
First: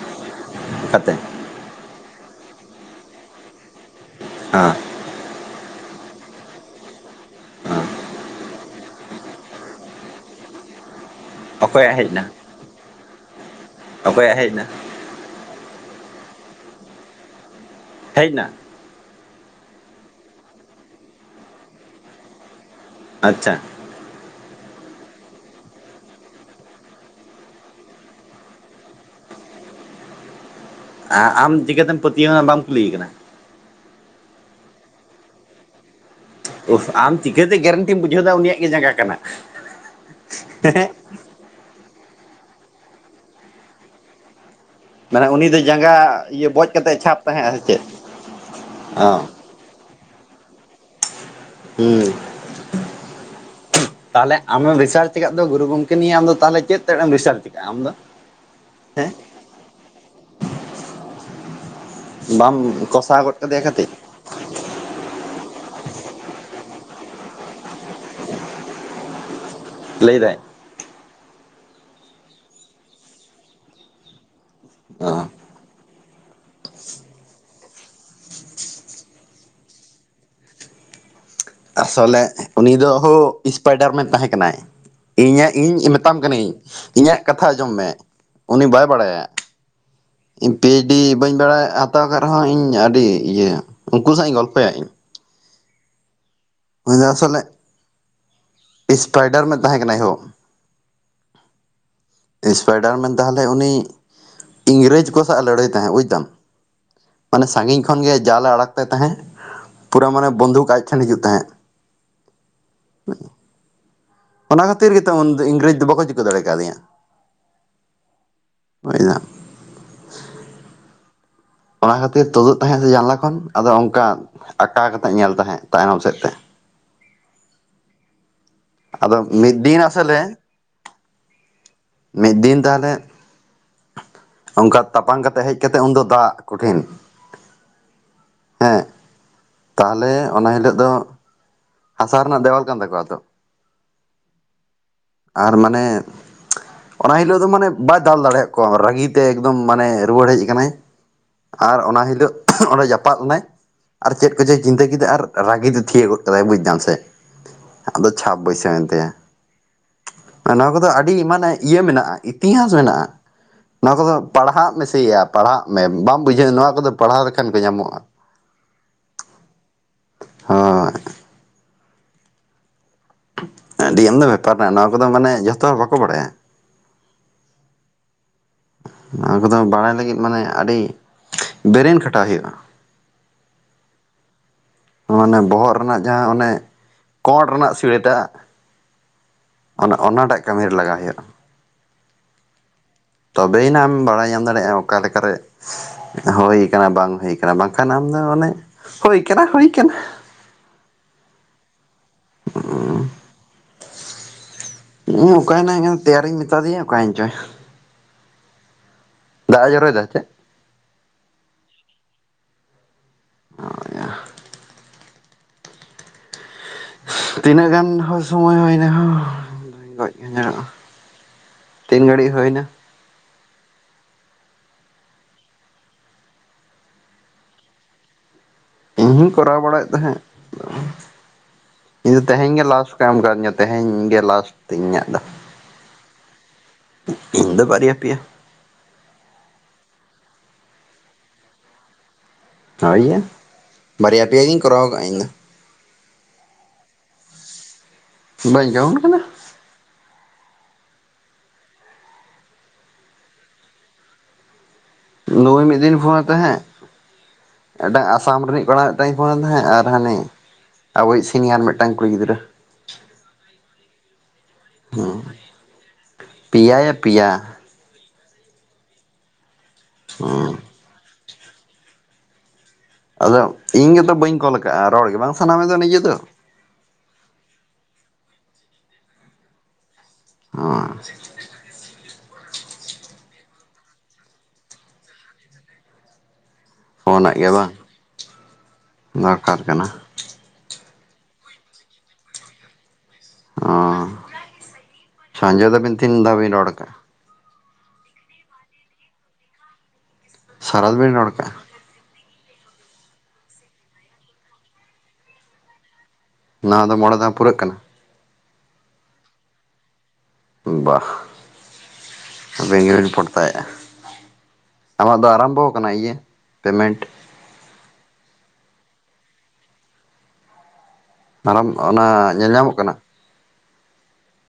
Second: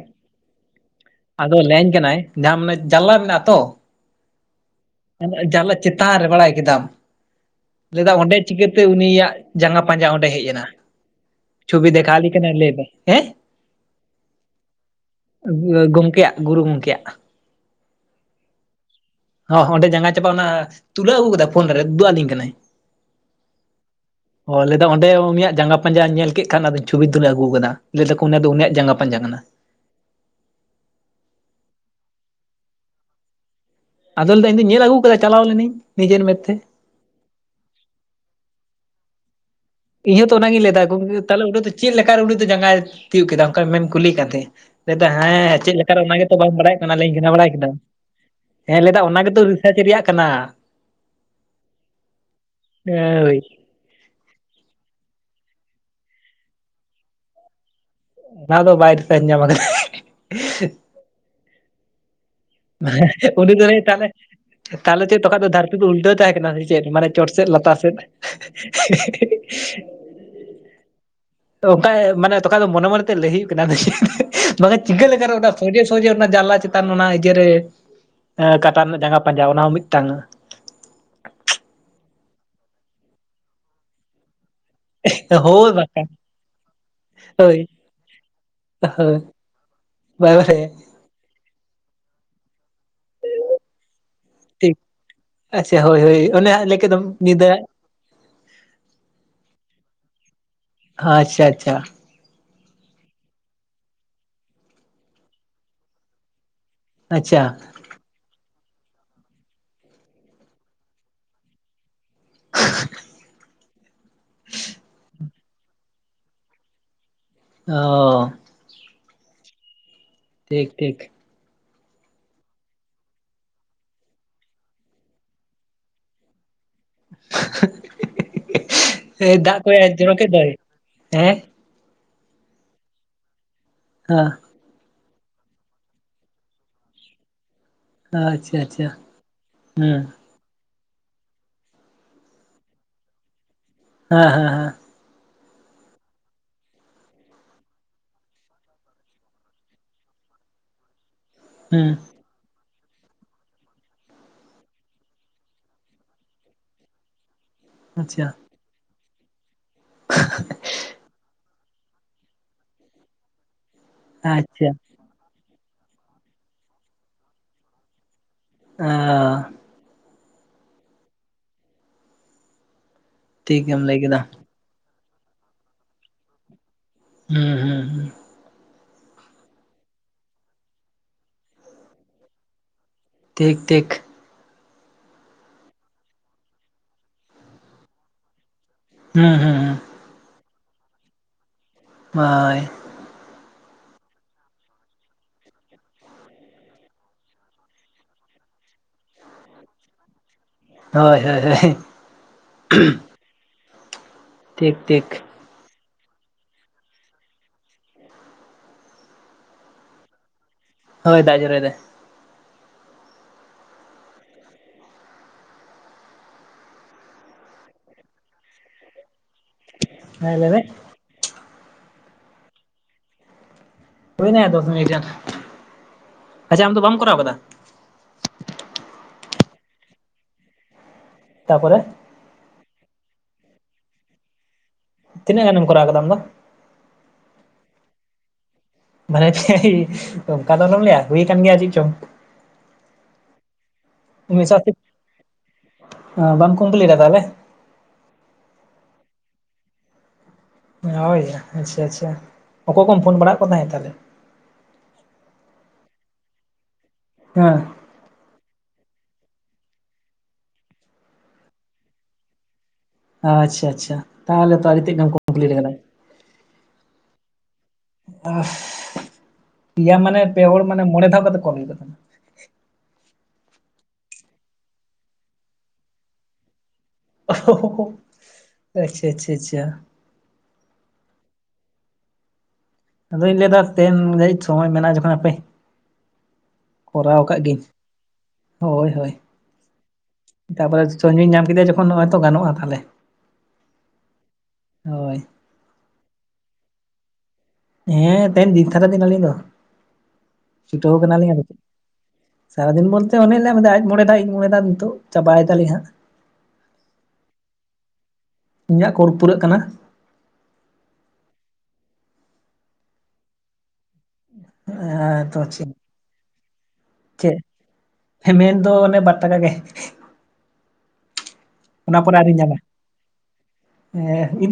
A: ᱚᱱᱠᱟᱛᱮ
B: ᱟᱫᱚ ᱞᱟᱹᱭ ᱟᱹᱧ ᱠᱟᱱᱟᱭ ᱡᱟᱦᱟ ᱢᱟᱱᱮ ᱡᱟᱱᱞᱟ ᱢᱮᱱᱟᱜ ᱛᱚ᱾
A: ᱦᱮᱸ᱾
B: ᱡᱟᱱᱞᱟ ᱪᱮᱛᱟᱱ ᱨᱮ ᱵᱟᱲᱟᱭ ᱠᱮᱫᱟᱢ
A: ᱦᱮᱸ
B: ᱞᱟᱹᱭ-ᱟ ᱚᱸᱰᱮ ᱪᱤᱠᱟᱹ ᱛᱮ‌ ᱩᱱᱤᱭᱟᱜ ᱡᱟᱸᱜᱟ ᱯᱟᱸᱢᱟ ᱚᱸᱰᱮ ᱦᱮᱡ ᱮᱱᱟ᱾ ᱪᱷᱩᱵᱤ
A: ᱚᱠᱚᱭᱟᱜ ᱦᱮᱡ
B: ᱫᱮᱠᱷᱟᱣ
A: ᱮᱱᱟ
B: ᱟᱹᱞᱤᱧ ᱠᱟᱱᱟᱭ ᱞᱟᱹᱭ ᱫᱟᱭ ᱦᱮᱸ᱾
A: ᱚᱠᱚᱭᱟᱜ ᱦᱮᱡ ᱮᱱᱟ
B: ᱜᱚᱝᱠᱮᱭᱟᱜ ᱜᱩᱨᱩ ᱜᱚᱝᱠᱮ‌ᱭᱟᱜ᱾
A: ᱦᱮᱡᱱᱟ ᱾
B: ᱦᱚ ᱚᱸᱰᱮ ᱡᱟᱸᱜᱟ ᱪᱟᱯᱟᱜ ᱚᱱᱟ ᱛᱩᱞᱟᱹᱣ ᱟᱹᱜᱩ ᱠᱟᱫᱟ ᱯᱷᱳᱱ ᱨᱮ ᱩᱫᱩᱜ ᱟᱹᱞᱤᱧ ᱠᱟᱱᱟᱭ᱾
A: ᱟᱪᱪᱷᱟ᱾
B: [inaudible] ᱚ ᱞᱟᱹᱭ ᱫᱟ ᱚᱸᱰᱮ ᱩᱱᱤᱭᱟᱜ ᱡᱟᱸᱜᱟ ᱯᱟᱸᱡᱟ ᱧᱮᱞ ᱠᱮᱫ ᱠᱷᱟᱱ ᱟᱫᱚᱧ ᱪᱷᱚᱵᱤ ᱛᱩᱞᱟᱹᱣ ᱟᱹᱜᱩ ᱠᱟᱫᱟ ᱞᱟᱹᱭ ᱫᱟ ᱠᱚ ᱚᱱᱟ ᱫᱚ ᱩᱱᱤᱭᱟᱜ ᱡᱟᱸᱜᱟ ᱯᱟᱸᱡᱟ ᱠᱟᱱᱟ᱾
A: ᱟᱸᱻ ᱟᱢ ᱪᱤᱠᱟᱹ ᱛᱮᱢ ᱯᱟᱹᱛᱭᱟᱹᱣ ᱮᱱᱟ ᱵᱟᱢ ᱠᱩᱞᱤ ᱠᱟᱱᱟ?
B: ᱟᱫᱚᱭ ᱞᱟᱹᱭ ᱫᱟᱭ ᱤᱧ ᱫᱚᱧ ᱧᱮᱞ ᱟᱹᱜᱩ ᱠᱮᱫᱟ ᱪᱟᱞᱟᱣ ᱞᱤᱱᱤᱧ ᱱᱤᱡᱮᱨ ᱢᱮᱫ ᱛᱮ
A: ᱳᱦ ᱟᱢ ᱪᱤᱠᱟᱹ ᱛᱮ ᱜᱮᱨᱮᱱᱴᱤᱢ ᱵᱩᱡᱷᱟᱹᱣ ᱫᱟ ᱩᱱᱤᱭᱟᱜ ᱜᱮ ᱡᱟᱸᱜᱟ ᱠᱟᱱᱟ?
B: ᱤᱧ ᱦᱚᱸᱛᱚ ᱚᱱᱟ ᱜᱤᱧ ᱞᱟᱹᱭ ᱫᱟ
A: ᱦᱮᱸ
B: ᱜᱚᱝᱠᱮ ᱛᱟᱦᱞᱮ ᱩᱱᱤᱸ ᱫᱚ ᱪᱮᱫ ᱞᱮᱠᱟ ᱨᱮ ᱩᱱᱤ ᱫᱚ ᱡᱟᱸᱜᱟᱭ ᱛᱤᱭᱳᱜ ᱠᱮᱫᱟ ᱚᱱᱠᱟ ᱢᱮᱢ ᱠᱩᱞᱤᱭ ᱠᱟᱱ ᱛᱟᱦᱮᱸᱫ᱾ ᱞᱟᱹᱭ ᱫᱟ
A: ᱢᱟᱱᱮ ᱩᱱᱤ ᱫᱚ
B: ᱦᱮᱸ ᱪᱮᱫ ᱞᱮᱠᱟᱨᱮ ᱚᱱᱟ
A: ᱡᱟᱸᱜᱟ
B: ᱜᱮᱛᱚ
A: ᱤᱭᱟᱹ
B: ᱵᱟᱝ
A: ᱵᱚᱡ
B: ᱵᱟᱲᱟᱭ ᱚᱜ
A: ᱠᱟᱛᱮ
B: ᱠᱟᱱᱟ᱾ᱞᱟᱹᱭ ᱤᱧ
A: ᱪᱷᱟᱯ
B: ᱠᱟᱱᱟ ᱵᱟᱲᱟᱭ
A: ᱛᱟᱦᱮᱸᱜᱼᱟ ᱥᱮ
B: ᱠᱮᱫᱟᱢ
A: ᱪᱮᱫ
B: ᱦᱮᱸ ᱞᱟᱹᱭ ᱫᱟ
A: ᱚ
B: ᱚᱱᱟ ᱜᱮᱛᱚ ᱠᱷᱮᱛ ᱨᱮᱭᱟᱜ ᱠᱟᱱᱟ᱾
A: ᱦᱩᱸ᱾
B: ᱦᱳᱭ
A: ᱛᱟᱦᱞᱮ ᱟᱢᱮᱢ ᱨᱤᱥᱟᱨᱪ ᱟᱠᱟᱫ ᱫᱚ ᱜᱩᱨᱩ ᱜᱚᱝᱠᱮ ᱱᱤᱭᱮ ᱟᱢ ᱫᱚ ᱛᱟᱦᱞᱮ ᱪᱮᱫ ᱛᱮᱫ ᱮᱢ ᱨᱤᱥᱟᱨᱪ ᱟᱠᱟᱜ-ᱟ ᱟᱢ ᱫᱚ?
B: ᱚᱱᱟ ᱫᱚ ᱵᱟᱭ
A: ᱦᱮᱸ
B: ᱨᱤᱥᱟᱨᱪ ᱧᱟᱢ ᱠᱟᱜ-ᱟ᱾
A: ᱵᱟᱢ ᱠᱚᱥᱟᱣ ᱜᱚᱫ
B: ᱩᱱᱤ
A: ᱠᱟᱫᱮᱭᱟ
B: ᱫᱚ
A: ᱠᱟᱹᱴᱤᱡ
B: ᱛᱟᱦᱞᱮ ᱛᱟᱞᱦᱮ ᱪᱮᱫ ᱛᱚᱠᱷᱚᱡ ᱫᱚ ᱫᱷᱟᱹᱨᱛᱤ ᱫᱚ ᱩᱞᱴᱟᱹᱣ ᱛᱟᱦᱮᱸ ᱠᱟᱱᱟ ᱥᱮ ᱪᱮᱫ ᱢᱟᱱᱮ ᱪᱚᱴ ᱥᱮᱫ ᱞᱟᱛᱟᱨ ᱥᱮᱫ᱾ [unintelligible]
A: ᱞᱟᱹᱭ ᱫᱟᱭ᱾
B: ᱚᱱᱠᱟ ᱢᱟᱱᱮ ᱛᱚᱠᱷᱟᱡ ᱫᱚ ᱢᱚᱱᱮ ᱢᱚᱱᱮᱱᱛᱮ ᱞᱟᱹᱭ ᱦᱩᱭᱩᱜ ᱠᱟᱱᱟ ᱟᱫᱚ ᱪᱮᱫ᱾ ᱵᱟᱠᱷᱟᱡ ᱪᱤᱠᱟᱹ
A: ᱚ
B: ᱞᱮᱠᱟ ᱨᱮ ᱚᱱᱟ ᱥᱳᱡᱮ, ᱥᱳᱡᱮ ᱚᱱᱟ ᱡᱟᱱᱞᱟ ᱪᱮᱛᱟᱱ ᱚᱱᱟ ᱤᱭᱟᱹᱨᱮ ᱠᱟᱴᱟ ᱨᱮᱱᱟᱜ ᱡᱟᱸᱜᱟ ᱯᱟᱸᱡᱟ ᱚᱱᱟ ᱦᱚᱸ ᱢᱤᱫᱴᱟᱝ᱾
A: ᱟᱥᱚᱞᱮ ᱩᱱᱤ ᱫᱚ ᱦᱳ ᱥᱯᱟᱭᱰᱟᱨ ᱢᱮᱱ ᱛᱟᱦᱮᱸ ᱠᱟᱱᱟᱭ᱾ ᱤᱧᱟᱹᱜ
B: ᱦᱳᱭ
A: ᱤᱧ
B: ᱵᱟᱠᱷᱟᱱ
A: ᱢᱮᱛᱟᱢ ᱠᱟᱹᱱᱟᱹᱧ ᱤᱧᱟᱹᱜ ᱠᱟᱛᱷᱟ
B: ᱦᱳᱭ
A: ᱟᱸᱡᱚᱢ ᱢᱮ ᱩᱱᱤ ᱵᱟᱭ
B: ᱦᱳᱭ
A: ᱵᱟᱲᱟᱭ-ᱟ᱾
B: ᱵᱟᱭ
A: ᱤᱧ
B: ᱵᱟᱲᱟᱭ-ᱟ᱾
A: ᱯᱤᱭᱤᱪᱰᱤ ᱵᱟᱹᱧ ᱵᱟᱲᱟᱭ ᱦᱟᱛᱟᱣ ᱠᱟᱫ ᱨᱮᱦᱚᱸ ᱤᱧ ᱟᱹᱰᱤ ᱤᱭᱟᱹ ᱩᱱᱠᱩ ᱥᱟᱣ ᱤᱧ ᱜᱚᱞᱯᱷᱚᱭᱟ
B: ᱴᱷᱤᱠ
A: ᱤᱧ᱾
B: ᱟᱪᱪᱷᱟ ᱦᱳᱭ, ᱦᱳᱭ ᱚᱱᱮ ᱦᱟᱸᱜ ᱞᱟᱹᱭ ᱠᱮᱫ
A: ᱩᱱᱤ
B: ᱫᱚᱢ
A: ᱫᱚ ᱟᱥᱚᱞᱮ
B: ᱧᱤᱫᱟᱹ᱾
A: ᱥᱯᱟᱭᱰᱟᱨ ᱢᱮᱱ ᱛᱟᱦᱮᱸ ᱠᱟᱱᱟᱭ ᱦᱳ᱾
B: ᱟᱪᱪᱷᱟ ᱟᱪᱪᱷᱟ
A: ᱥᱯᱟᱭᱰᱟᱨ ᱢᱮᱱ ᱛᱟᱦᱞᱮ ᱩᱱᱤ ᱤᱝᱨᱮᱡᱽ ᱠᱚ ᱥᱟᱜ ᱮ ᱞᱟᱹᱲᱦᱟᱹᱭ ᱛᱟᱦᱮᱸᱫ ᱵᱩᱡᱽ ᱫᱟᱢ᱾
B: ᱟᱪᱪᱷᱟ
A: ᱢᱟᱱᱮ ᱥᱟᱸᱜᱤᱧ ᱠᱷᱚᱱ ᱜᱮ ᱡᱟᱞᱮ ᱟᱲᱟᱜ ᱛᱟᱭ ᱛᱟᱦᱮᱸᱫ᱾ ᱯᱩᱨᱟᱹ ᱢᱟᱱᱮ ᱵᱚᱱᱫᱷᱩᱠ ᱟᱡ ᱴᱷᱮᱱ ᱦᱤᱡᱩᱜ ᱛᱟᱦᱮᱸᱜ᱾
B: [inaudible]
A: ᱚᱱᱟ ᱠᱷᱟᱹᱛᱤᱨ ᱜᱮ ᱛᱚ ᱩᱱᱫᱚ ᱤᱝᱨᱮᱡᱽ ᱫᱚ ᱵᱟᱠᱚ ᱪᱤᱠᱟᱹ ᱫᱟᱲᱮ ᱠᱟᱣᱫᱮᱭ-ᱟ᱾
B: ᱚ
A: ᱵᱩᱡᱽ ᱫᱟᱢ᱾
B: ᱴᱷᱤᱠ ᱴᱷᱤᱠ᱾
A: ᱚᱱᱟ ᱠᱷᱟᱹᱛᱤᱨ ᱛᱩᱫᱩᱜ ᱛᱟᱦᱮᱸᱜ ᱥᱮ ᱡᱟᱱᱞᱟ ᱠᱷᱚᱱ ᱟᱫᱚ ᱚᱝᱠᱟ ᱟᱠᱟ ᱠᱟᱛᱮᱜ ᱧᱮᱞ ᱛᱟᱦᱮᱸᱜ ᱛᱟᱭᱱᱚᱢ ᱥᱮᱫ ᱛᱮ᱾ ᱟᱫᱚ
B: ᱮᱭ ᱫᱟᱜ
A: ᱢᱤᱫ ᱫᱤᱱ
B: ᱠᱚᱭᱟᱭ ᱡᱚᱨᱚ ᱠᱮᱫ
A: ᱟᱥᱚᱞᱮ
B: ᱫᱚᱭ᱾ ᱦᱮᱸ᱾
A: ᱢᱤᱜ ᱫᱤᱱ ᱛᱟᱦᱚᱞᱮ
B: ᱦᱟ᱾
A: ᱚᱝᱠᱟ ᱛᱟᱯᱟᱝ ᱠᱟᱛᱮᱜ ᱦᱮᱡ ᱠᱟᱛᱮᱜ ᱩᱱ ᱫᱚ ᱫᱟᱜ ᱠᱩᱴᱷᱤᱱ᱾
B: ᱟᱪᱷᱟ ᱟᱪᱷᱟ᱾
A: ᱛᱟᱦᱚᱞᱮ ᱚᱱᱟ ᱦᱤᱞᱳᱜ ᱫᱚ ᱦᱟᱥᱟ ᱨᱮᱱᱟᱜ ᱫᱮᱣᱟᱞ ᱠᱟᱱ ᱛᱟᱠᱚᱣᱟ ᱛᱚ᱾
B: ᱦᱮᱸ ᱦᱮᱸ ᱦᱮᱸ᱾
A: ᱟᱨ ᱢᱟᱱᱮ ᱚᱱᱟ ᱦᱤᱞᱳᱜ ᱫᱚ ᱢᱟᱱᱮ ᱵᱟᱭ ᱫᱟᱞ ᱫᱟᱲᱮᱭᱟᱜ ᱠᱚᱣᱟ ᱨᱟᱹᱜᱤ ᱛᱮ ᱮᱠᱫᱚᱢ ᱢᱟᱱᱮ ᱨᱩᱣᱟᱹᱲ ᱦᱮᱡ ᱠᱟᱱᱟᱭ᱾ ᱟᱨ
B: ᱦᱩᱸ
A: ᱚᱱᱟ ᱦᱤᱞᱳᱜ ᱚᱸᱰᱮ ᱡᱟᱯᱟᱜ ᱞᱮᱱᱟᱭ᱾ ᱟᱨ ᱪᱮᱫ ᱠᱚᱪᱚᱭ ᱪᱤᱱᱛᱟᱹ ᱠᱮᱫᱟ ᱟᱨ ᱨᱟᱹᱜᱤ ᱛᱮ ᱛᱷᱤᱭᱟᱹ ᱜᱚᱫ ᱠᱮᱫᱟᱭ ᱵᱩᱡ ᱫᱟᱢ ᱥᱮ᱾ ᱟᱫᱚ
B: ᱟᱪᱪᱷᱟ
A: ᱪᱷᱟᱯ ᱵᱟᱹᱭᱥᱟᱹᱣᱮᱱ ᱛᱟᱭᱟ, ᱱᱚᱣᱟ ᱠᱚᱫᱚ ᱟᱹᱰᱤ ᱢᱟᱱᱮ ᱤᱭᱟᱹ ᱢᱮᱱᱟᱜᱼᱟ ᱤ ᱛᱤᱦᱟᱸᱥ ᱢᱮᱱᱟᱜᱼᱟ, ᱱᱚᱣᱟ ᱠᱚᱫᱚ
B: ᱟᱪᱪᱷᱟ
A: ᱯᱟᱲᱦᱟᱜ ᱢᱮᱥᱮᱭᱟ ᱯᱟᱲᱦᱟᱜ ᱢᱮ᱾ ᱵᱟᱢ ᱵᱩᱡᱷᱟᱹᱣ ᱱᱚᱣᱟ ᱠᱚᱫᱚ ᱯᱟᱲᱦᱟᱣ ᱞᱮᱠᱷᱟᱱ ᱜᱮ ᱧᱟᱢᱚᱜᱼᱟ᱾
B: ᱚᱸ᱾
A: ᱦᱚᱸ
B: ᱴᱷᱤᱠ ᱜᱮᱢ ᱞᱟᱹᱭ
A: ᱟᱹᱰᱤ
B: ᱠᱮᱫᱟ
A: ᱟᱢᱫᱟ ᱵᱮᱯᱟᱨ ᱱᱟᱜ ᱱᱚᱣᱟ ᱠᱚᱫᱚ ᱢᱟᱱᱮ ᱡᱷᱚᱛᱚ ᱦᱚ ᱵᱟᱠᱩ ᱵᱟᱲᱟᱭᱟ᱾
B: ᱦᱩᱸ ᱦᱩᱸ ᱦᱩᱸ᱾
A: ᱱᱚᱣᱟ ᱠᱚᱫᱚ ᱵᱟᱲᱟᱭ ᱞᱟᱹᱜᱤᱫ ᱢᱟᱱᱮ ᱟᱹᱰᱤ ᱵᱮᱨᱮᱱ ᱠᱷᱟᱴᱟᱣ ᱦᱩᱭᱩᱜᱼᱟ᱾
B: ᱴᱷᱤᱠ ᱴᱷᱤᱠ᱾
A: ᱢᱟᱱᱮ ᱵᱚᱦᱚᱜ ᱨᱮᱱᱟᱜ ᱡᱟᱦᱟᱸ ᱚᱱᱮ ᱠᱚᱸᱰ ᱨᱮᱱᱟᱜ ᱥᱤᱲᱟᱹ ᱴᱟᱜ
B: ᱦᱩᱸ ᱦᱩᱸ ᱦᱩᱸ᱾
A: ᱱᱟ ᱚᱱᱟᱴᱟᱜ ᱠᱟᱹᱢᱤ ᱨᱮ ᱞᱟᱜᱟᱣ ᱦᱩᱭᱩᱜᱼᱟ᱾
B: ᱵᱟᱭ᱾
A: ᱛᱚᱵᱮᱭᱮᱱᱟ ᱟᱢ ᱵᱟᱲᱟᱭ ᱧᱟᱢ ᱫᱟᱲᱮᱜᱼᱟ ᱚᱠᱟ ᱞᱮᱠᱟ ᱨᱮ ᱦᱳᱭ ᱠᱟᱱᱟ ᱵᱟᱝ ᱦᱩᱭ ᱠᱟᱱᱟ ᱵᱟᱝᱠᱷᱟᱱ ᱟᱢ ᱫᱚ ᱚᱱᱮ, ᱦᱩᱭ ᱠᱟᱱᱟ ᱦᱩᱭ ᱠᱟᱱᱟ᱾
B: ᱦᱳᱭ ᱦᱳᱭ ᱦᱳᱭ᱾ ᱴᱷᱤᱠ ᱴᱷᱤᱠ
A: [unintelligible] ᱚᱠᱟᱭ ᱱᱟᱭ ᱤᱧ ᱛᱮᱭᱟᱨᱤᱧ ᱢᱮᱛᱟ ᱫᱤᱭᱟ ᱚᱠᱟᱭᱮᱱ ᱪᱚᱭ᱾ ᱫᱟᱜ ᱮ ᱡᱚᱨᱚᱭ ᱫᱟ ᱦᱤᱛᱮ?
B: ᱦᱳᱭ, ᱫᱟᱜ ᱮ ᱡᱚᱨᱚᱭ ᱫᱟ᱾
A: [unintelligible] ᱛᱤᱱᱟᱹᱜ ᱜᱟᱱ ᱦᱳ ᱥᱚᱢᱚᱭ ᱦᱳᱭᱱᱟ ᱦᱳ? ᱜᱚᱡᱽ
B: ᱦᱮᱸ ᱞᱟᱹᱭ ᱢᱮ
A: ᱜᱷᱟᱸᱡᱮᱲᱚᱜᱼᱟ᱾ ᱛᱤᱱ ᱜᱷᱟᱹᱲᱤᱡ ᱦᱳᱭ ᱱᱟ?
B: ᱦᱳᱭ ᱱᱟᱭᱟ ᱫᱚᱥ ᱢᱤᱱᱤᱴ ᱜᱟᱱ, ᱟᱪᱷᱟ ᱟᱢ ᱫᱚ ᱵᱟᱢ ᱠᱚᱨᱟᱣ ᱠᱟᱫᱟ?
A: ᱤᱧ ᱦᱩᱧ ᱠᱚᱨᱟᱣ ᱵᱟᱲᱟᱭᱮᱜ ᱛᱟᱦᱮᱸᱜ᱾
B: ᱛᱟᱯᱚᱨᱮ
A: ᱤᱧ ᱫᱚ ᱛᱮᱦᱮᱧ ᱜᱮ ᱞᱟᱥ ᱠᱟ ᱮᱢ ᱠᱟᱣᱫᱤᱧᱟ ᱛᱮᱦᱮᱧ ᱜᱮ ᱞᱟᱥ ᱛᱤᱧ ᱤᱧᱟᱹᱜ ᱫᱚ᱾
B: ᱛᱤᱱᱟᱹᱜ ᱜᱟᱱᱮᱢ ᱠᱚᱨᱟᱣ ᱠᱟᱫᱟ ᱟᱢ ᱫᱚ
A: ᱤᱧ ᱫᱚ ᱵᱟᱨᱭᱟ ᱯᱮᱭᱟ᱾
B: ᱢᱟᱱᱮ ᱚᱱᱠᱟ ᱫᱚ ᱟᱞᱚᱢ ᱞᱟᱹᱭᱟ ᱦᱩᱭ ᱠᱟᱱ ᱜᱮᱭᱟ ᱪᱤᱜ ᱪᱚᱝ᱾
A: ᱦᱳᱭ ᱭᱟ ᱵᱟᱨᱭᱟ ᱯᱮᱭᱟ ᱜᱤᱧ ᱠᱚᱨᱟᱣ ᱠᱟᱜᱼᱟ ᱤᱧ ᱫᱚ᱾
B: ᱦᱟᱸ ᱵᱟᱢ ᱠᱚᱢᱯᱞᱤᱴᱟ ᱛᱟᱦᱚᱞᱮ?
A: ᱵᱟᱹᱧ ᱠᱟᱹᱣᱩᱱᱴ ᱠᱟᱫᱟ᱾
B: ᱦᱳᱭᱼᱭᱟ ᱟᱪᱷᱟ ᱟᱪᱷᱟ ᱚᱠᱚᱭ ᱠᱚᱢ ᱯᱷᱳᱱ ᱵᱟᱲᱟ ᱟᱜ ᱠᱚ ᱛᱟᱦᱮᱸᱫ ᱛᱟᱦᱞᱮ?
A: ᱱᱩᱭ ᱢᱤᱫ ᱫᱤᱱ ᱯᱷᱳᱱᱮ ᱛᱟᱦᱮᱸᱫ ᱾
B: ᱦᱮᱸ᱾
A: ᱮᱴᱟᱜ ᱟᱥᱟᱢ ᱨᱤᱱᱤᱡ ᱠᱚᱲᱟ ᱢᱤᱫ ᱴᱟᱝ ᱤᱧ ᱯᱷᱳᱱ ᱟᱫᱮ ᱛᱟᱦᱮᱸᱫ ᱟᱨ ᱦᱟᱱᱤ ᱟᱵᱚᱭᱤᱡ ᱥᱤᱱᱤᱭᱟᱨ ᱢᱤᱫ ᱴᱟᱝ ᱠᱩᱲᱤ ᱜᱤᱫᱽᱨᱟᱹ ᱾
B: ᱟᱪᱪᱷᱟ ᱟᱪᱪᱷᱟ ᱛᱟᱦᱚᱞᱮ ᱛᱚ ᱟᱹᱰᱤ ᱛᱮᱫ ᱜᱮᱢ ᱠᱚᱢᱯᱞᱤᱴ ᱟᱠᱟᱫᱟ ᱾
A: ᱯᱮᱭᱟ ᱭᱟ ᱯᱮᱭᱟ ᱾
B: [inaudible] ᱯᱮᱭᱟ ᱢᱟᱱᱮ ᱯᱮ
A: ᱦᱮᱸ
B: ᱦᱚᱲ ᱢᱟᱱᱮ ᱢᱚᱬᱮ ᱫᱷᱟᱣ ᱠᱟᱛᱮ ᱠᱚᱞ ᱦᱩᱭ ᱠᱚᱜ ᱛᱟᱢᱟ ᱾
A: ᱟᱫᱚ ᱤᱧ ᱜᱮᱛᱚ ᱵᱟᱹᱧ ᱠᱚᱞ ᱠᱟᱜᱼᱟ ᱨᱚᱲ ᱜᱮ ᱵᱟᱝ ᱥᱟᱱᱟ ᱢᱮᱫᱚ ᱱᱤᱡᱮ ᱫᱚ ᱾
B: [unintelligible] ᱟᱪᱪᱷᱟ ᱟᱪᱪᱷᱟ ᱪᱷᱟ ᱾
A: [unintelligible]
B: ᱟᱫᱚᱧ ᱞᱟᱹᱭ ᱫᱟ ᱛᱮᱧ ᱜᱷᱟᱲᱤᱡ ᱥᱚᱢᱚᱭ ᱢᱮᱱᱟᱜᱼᱟ ᱡᱚᱠᱷᱚᱱ ᱦᱟᱯᱮ ᱠᱚᱨᱟᱣ
A: ᱯᱷᱳᱱᱟᱜ
B: ᱠᱟᱜ
A: ᱜᱮ
B: ᱜᱤᱧ
A: ᱵᱟᱝ
B: ᱦᱳᱭ ᱦᱳᱭ
A: ᱫᱚᱨᱠᱟᱨ ᱠᱟᱱᱟ
B: ᱾ ᱛᱟᱯᱚᱨᱮ ᱥᱚᱧᱡᱚᱭᱮᱧ ᱧᱟᱢ ᱠᱮᱫᱮᱭᱟ ᱡᱚᱠᱷᱚᱱ ᱱᱚᱜᱼᱚᱭ ᱛᱚ ᱜᱟᱱᱚᱜᱼᱟ ᱛᱟᱦᱞᱮ
A: ᱚ
B: ᱦᱳᱭ ᱾
A: ᱥᱟᱸᱡᱮ ᱛᱟᱵᱤᱱ ᱛᱤᱱ ᱫᱷᱟᱣ ᱵᱤᱱ ᱨᱚᱲ ᱠᱟᱜᱼᱟ?
B: ᱦᱮᱸ ᱛᱮᱦᱮᱧ ᱫᱤᱱ ᱛᱷᱟᱨᱟ ᱫᱤᱱ ᱟᱹᱞᱤᱧ ᱫᱚ
A: ᱥᱟᱨᱟ
B: ᱪᱷᱩᱴᱟᱹᱣ
A: ᱫᱚᱵᱤᱱ ᱨᱚᱲ
B: ᱠᱟᱱᱟᱞᱤᱧ
A: ᱠᱟᱜᱼᱟ
B: [inaudible] ᱥᱟᱨᱟ ᱫᱤᱱ ᱵᱚᱞᱛᱮ ᱚᱱᱮ ᱞᱮ ᱢᱮᱱᱫᱟ ᱟᱡ ᱢᱚᱬᱮ ᱫᱷᱟ ᱤᱧ ᱢᱚᱬᱮ ᱫᱷᱟ ᱱᱤᱛᱚᱜ ᱪᱟᱵᱟᱭ ᱫᱟ ᱞᱤᱧ ᱦᱟᱸᱜ ᱾
A: ᱱᱚᱣᱟ ᱫᱚ ᱢᱚᱬᱮ ᱫᱷᱟ ᱯᱩᱨᱟᱹᱜ ᱠᱟᱱᱟ?
B: ᱤᱧᱟᱹᱜ ᱠᱚᱨ ᱯᱩᱨᱟᱹᱜ ᱠᱟᱱᱟ ᱾
A: ᱵᱟᱦ [inaudible] ᱵᱮᱸᱜᱮᱞ ᱯᱷᱚᱴᱠᱟᱭᱮᱜᱼᱟ ᱾ ᱟᱢᱟᱜ ᱫᱚ
B: ᱦᱮᱸ ᱛᱚ
A: ᱟᱨᱟᱢᱵᱚ
B: ᱪᱮᱫ
A: ᱠᱟᱱᱟ ᱤᱭᱟᱹ ᱯᱮᱢᱮᱱᱴ?
B: ᱦᱮᱢᱮᱱ ᱫᱚ ᱚᱱᱮ ᱵᱟᱴ ᱴᱟᱠᱟ ᱜᱮ ᱾
A: ᱟᱨᱟᱢ
B: ᱚᱱᱟ ᱯᱚᱨᱮ ᱟᱣᱨᱤᱧ
A: ᱧᱮᱞ
B: ᱧᱟᱢᱟ
A: ᱧᱟᱢᱚᱜ ᱠᱟᱱᱟ
B: ᱮᱸ ᱤᱱᱫ